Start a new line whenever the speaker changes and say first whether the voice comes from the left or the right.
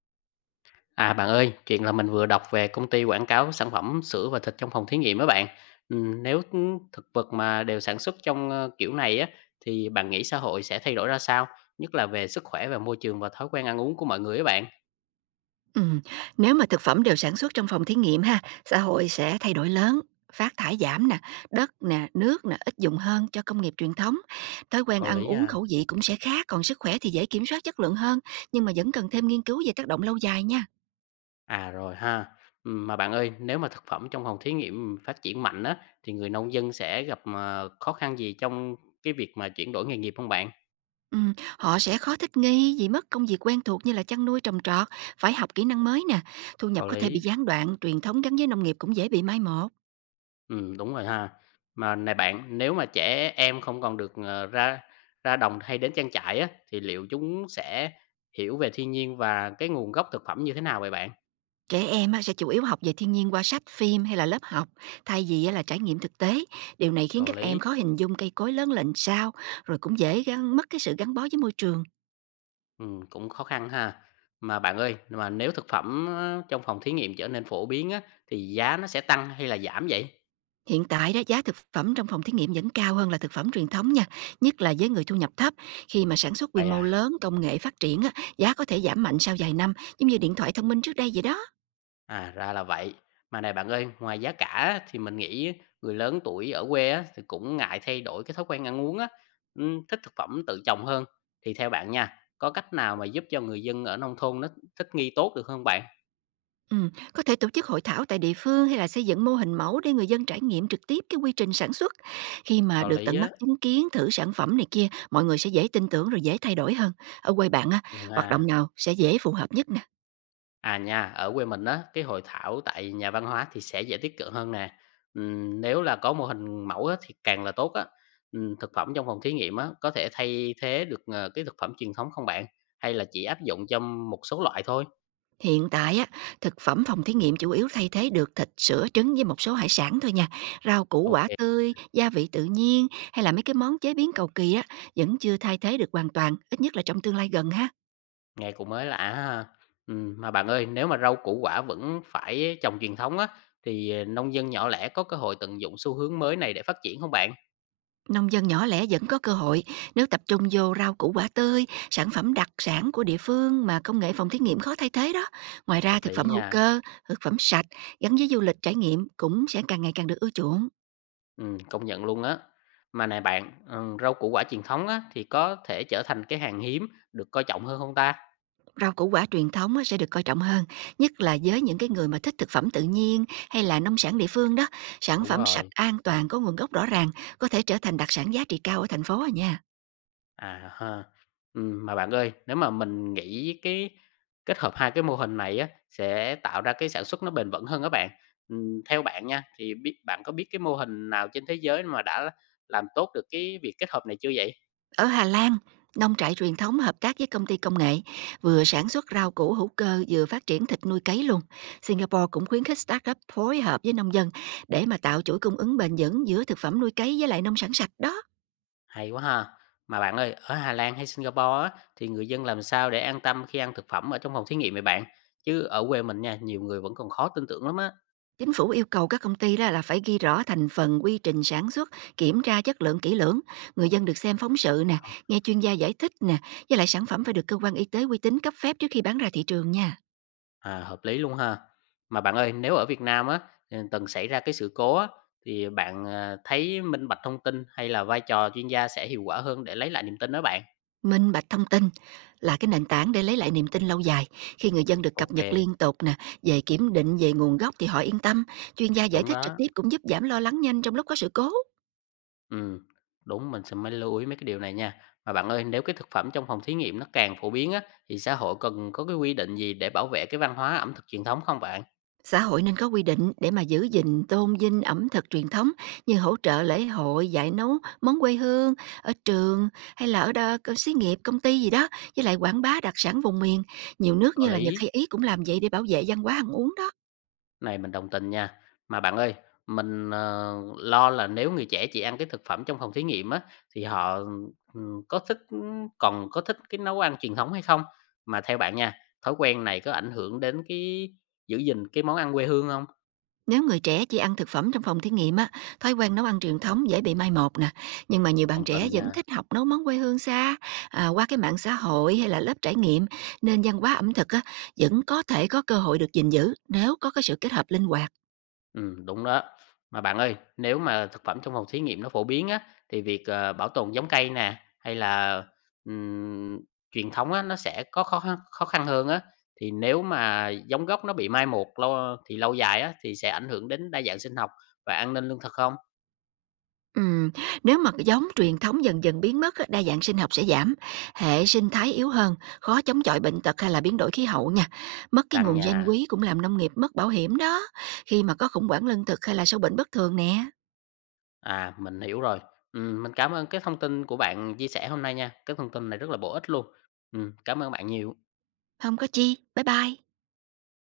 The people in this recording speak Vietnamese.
left: À bạn ơi, chuyện là mình vừa đọc về công ty quảng cáo sản phẩm sữa và thịt trong phòng thí nghiệm đó bạn. Nếu thực vật mà đều sản xuất trong kiểu này á, thì bạn nghĩ xã hội sẽ thay đổi ra sao? Nhất là về sức khỏe và môi trường và thói quen ăn uống của mọi người á bạn.
right: Ừm, Nếu mà thực phẩm đều sản xuất trong phòng thí nghiệm ha, xã hội sẽ thay đổi lớn, phát thải giảm nè, đất nè, nước nè, ít dùng hơn cho công nghiệp truyền thống. Thói quen
left: Có
right: ăn
left: lý
right: uống
left: à.
right: khẩu vị cũng sẽ khác, còn sức khỏe thì dễ kiểm soát chất lượng hơn, nhưng mà vẫn cần thêm nghiên cứu về tác động lâu dài nha.
left: À rồi ha. Mà bạn ơi, nếu mà thực phẩm trong phòng thí nghiệm phát triển mạnh á, thì người nông dân sẽ gặp khó khăn gì trong cái việc mà chuyển đổi nghề nghiệp không bạn?
right: Họ sẽ khó thích nghi vì mất công việc quen thuộc như là chăn nuôi trồng trọt, phải học kỹ năng mới nè, thu
left: Có
right: nhập có thể bị
left: lý.
right: gián đoạn, truyền thống gắn với nông nghiệp cũng dễ bị mai một.
left: Đúng rồi ha. Mà này bạn, nếu mà trẻ em không còn được, ra ra đồng hay đến trang trại á, thì liệu chúng sẽ hiểu về thiên nhiên và cái nguồn gốc thực phẩm như thế nào vậy bạn?
right: Trẻ em á, sẽ chủ yếu học về thiên nhiên qua sách, phim hay là lớp học, thay vì á, là trải nghiệm thực tế. Điều này khiến
left: Có
right: các
left: lý,
right: em khó hình dung cây cối lớn lên sao, rồi cũng dễ gắn mất cái sự gắn bó với môi trường.
left: cũng khó khăn ha. Mà bạn ơi, mà nếu thực phẩm á, trong phòng thí nghiệm trở nên phổ biến á, thì giá nó sẽ tăng hay là giảm vậy?
right: Hiện tại đó giá thực phẩm trong phòng thí nghiệm vẫn cao hơn là thực phẩm truyền thống nha, nhất là với người thu nhập thấp. Khi mà sản xuất quy
left: Vậy
right: mô
left: à?
right: lớn, công nghệ phát triển á, giá có thể giảm mạnh sau vài năm, giống như điện thoại thông minh trước đây vậy đó.
left: À, ra là vậy. Mà này bạn ơi, ngoài giá cả á, thì mình nghĩ người lớn tuổi ở quê á, thì cũng ngại thay đổi cái thói quen ăn uống á, thích thực phẩm tự trồng hơn. Thì theo bạn nha, có cách nào mà giúp cho người dân ở nông thôn nó thích nghi tốt được không bạn?
right: Có thể tổ chức hội thảo tại địa phương hay là xây dựng mô hình mẫu để người dân trải nghiệm trực tiếp cái quy trình sản xuất. Khi mà
left: Có
right: được
left: lý
right: tận mắt
left: á.
right: chứng kiến thử sản phẩm này kia, mọi người sẽ dễ tin tưởng rồi dễ thay đổi hơn. Ở quê bạn á,
left: Ừ
right: hoạt động
left: ha.
right: nào sẽ dễ phù hợp nhất nè?
left: À nha, ở quê mình á, cái hội thảo tại nhà văn hóa thì sẽ dễ tiếp cận hơn nè. Nếu là có mô hình mẫu á, thì càng là tốt á. Thực phẩm trong phòng thí nghiệm á, có thể thay thế được cái thực phẩm truyền thống không bạn? Hay là chỉ áp dụng cho một số loại thôi?
right: Hiện tại á, thực phẩm phòng thí nghiệm chủ yếu thay thế được thịt, sữa, trứng với một số hải sản thôi nha. Rau củ
left: Ô,
right: quả tươi, gia vị tự nhiên hay là mấy cái món chế biến cầu kỳ á vẫn chưa thay thế được hoàn toàn, ít nhất là trong tương lai gần ha.
left: nghe cũng mới lạ ha. Mà bạn ơi, nếu mà rau củ quả vẫn phải trồng truyền thống á, thì, nông dân nhỏ lẻ có cơ hội tận dụng xu hướng mới này để phát triển không bạn?
right: Nông dân nhỏ lẻ vẫn có cơ hội nếu tập trung vô rau củ quả tươi, sản phẩm đặc sản của địa phương mà công nghệ phòng thí nghiệm khó thay thế đó. Ngoài ra
left: Hợp
right: thực
left: lý
right: phẩm hữu
left: nha,
right: cơ, thực phẩm sạch gắn với du lịch trải nghiệm cũng sẽ càng ngày càng được ưa chuộng.
left: công nhận luôn á. Mà này bạn, rau củ quả truyền thống á, thì có thể trở thành cái hàng hiếm được coi trọng hơn không ta?
right: Rau củ quả truyền thống á, sẽ được coi trọng hơn, nhất là với những cái người mà thích thực phẩm tự nhiên hay là nông sản địa phương đó. Sản
left: Đúng
right: phẩm sạch
left: rồi.
right: an toàn có nguồn gốc rõ ràng có thể trở thành đặc sản giá trị cao ở thành phố à nha.
left: À ha. Mà bạn ơi, nếu mà mình nghĩ cái kết hợp hai cái mô hình này á, sẽ tạo ra cái sản xuất nó bền vững hơn các bạn. Theo bạn nha, thì biết bạn có biết cái mô hình nào trên thế giới mà đã làm tốt được cái việc kết hợp này chưa vậy?
right: Ở Hà Lan, nông trại truyền thống hợp tác với công ty công nghệ, vừa sản xuất rau củ hữu cơ vừa phát triển thịt nuôi cấy luôn. Singapore cũng khuyến khích startup phối hợp với nông dân để mà tạo chuỗi cung ứng bền vững giữa thực phẩm nuôi cấy với lại nông sản sạch đó.
left: Hay quá ha. Mà bạn ơi, ở Hà Lan hay Singapore á, thì người dân làm sao để an tâm khi ăn thực phẩm ở trong phòng thí nghiệm vậy bạn? Chứ ở quê mình nha, nhiều người vẫn còn khó tin tưởng lắm á.
right: Chính phủ yêu cầu các công ty đó là phải ghi rõ thành phần, quy trình sản xuất, kiểm tra chất lượng kỹ lưỡng. Người dân được xem phóng sự nè, nghe chuyên gia giải thích nè, với lại sản phẩm phải được cơ quan y tế uy tín cấp phép trước khi bán ra thị trường nha.
left: À, hợp lý luôn ha. Mà bạn ơi, nếu ở Việt Nam á, ừ, từng xảy ra cái sự cố á, thì bạn à, thấy minh bạch thông tin hay là vai trò chuyên gia sẽ hiệu quả hơn để lấy lại niềm tin đó bạn?
right: Minh bạch thông tin là cái nền tảng để lấy lại niềm tin lâu dài. Khi người dân được cập
left: Ok,
right: nhật liên tục nè, về kiểm định, về nguồn gốc thì họ yên tâm. Chuyên gia giải
left: đúng
right: thích trực
left: đó.
right: tiếp cũng giúp giảm lo lắng nhanh trong lúc có sự cố.
left: Ừ, đúng mình sẽ mới lưu ý mấy cái điều này nha. Mà bạn ơi, nếu cái thực phẩm trong phòng thí nghiệm nó càng phổ biến á, thì xã hội cần có cái quy định gì để bảo vệ cái văn hóa ẩm thực truyền thống không bạn?
right: Xã hội nên có quy định để mà giữ gìn tôn vinh ẩm thực truyền thống, như hỗ trợ lễ hội, dạy nấu món quê hương ở trường hay là ở đó, có xí nghiệp, công ty gì đó, với lại quảng bá đặc sản vùng miền. Nhiều nước
left: Có
right: như là Nhật
left: lý.
right: hay Ý cũng làm vậy để bảo vệ văn hóa ăn uống đó.
left: Này mình đồng tình nha. Mà bạn ơi, mình, lo là nếu người trẻ chỉ ăn cái thực phẩm trong phòng thí nghiệm á, thì họ, có thích còn có thích cái nấu ăn truyền thống hay không? Mà theo bạn nha, thói quen này có ảnh hưởng đến cái giữ gìn cái món ăn quê hương không?
right: Nếu người trẻ chỉ ăn thực phẩm trong phòng thí nghiệm á, thói quen nấu ăn truyền thống dễ bị mai một nè. Nhưng mà nhiều bạn
left: Đồng
right: trẻ
left: tình
right: vẫn
left: nha.
right: thích học nấu món quê hương xa à, qua cái mạng xã hội hay là lớp trải nghiệm, nên văn hóa ẩm thực á, vẫn có thể có cơ hội được gìn giữ nếu có cái sự kết hợp linh hoạt.
left: Đúng đó. Mà bạn ơi, nếu mà thực phẩm trong phòng thí nghiệm nó phổ biến á, thì việc, bảo tồn giống cây nè, hay là, ừm, truyền thống á, nó sẽ có khó khăn hơn á. Thì nếu mà giống gốc nó bị mai một lâu thì lâu dài á, thì sẽ ảnh hưởng đến đa dạng sinh học và an ninh lương thực không?
right: Ừm, Nếu mà cái giống truyền thống dần dần biến mất á, đa dạng sinh học sẽ giảm, hệ sinh thái yếu hơn, khó chống chọi bệnh tật hay là biến đổi khí hậu nha, mất cái
left: Làng
right: nguồn gen
left: nhà
right: quý cũng làm nông nghiệp mất bảo hiểm đó, khi mà có khủng hoảng lương thực hay là sâu bệnh bất thường nè.
left: à, mình hiểu rồi. Mình cảm ơn cái thông tin của bạn chia sẻ hôm nay nha. Cái thông tin này rất là bổ ích luôn. Cảm ơn bạn nhiều.
right: Không có chi, bye bye.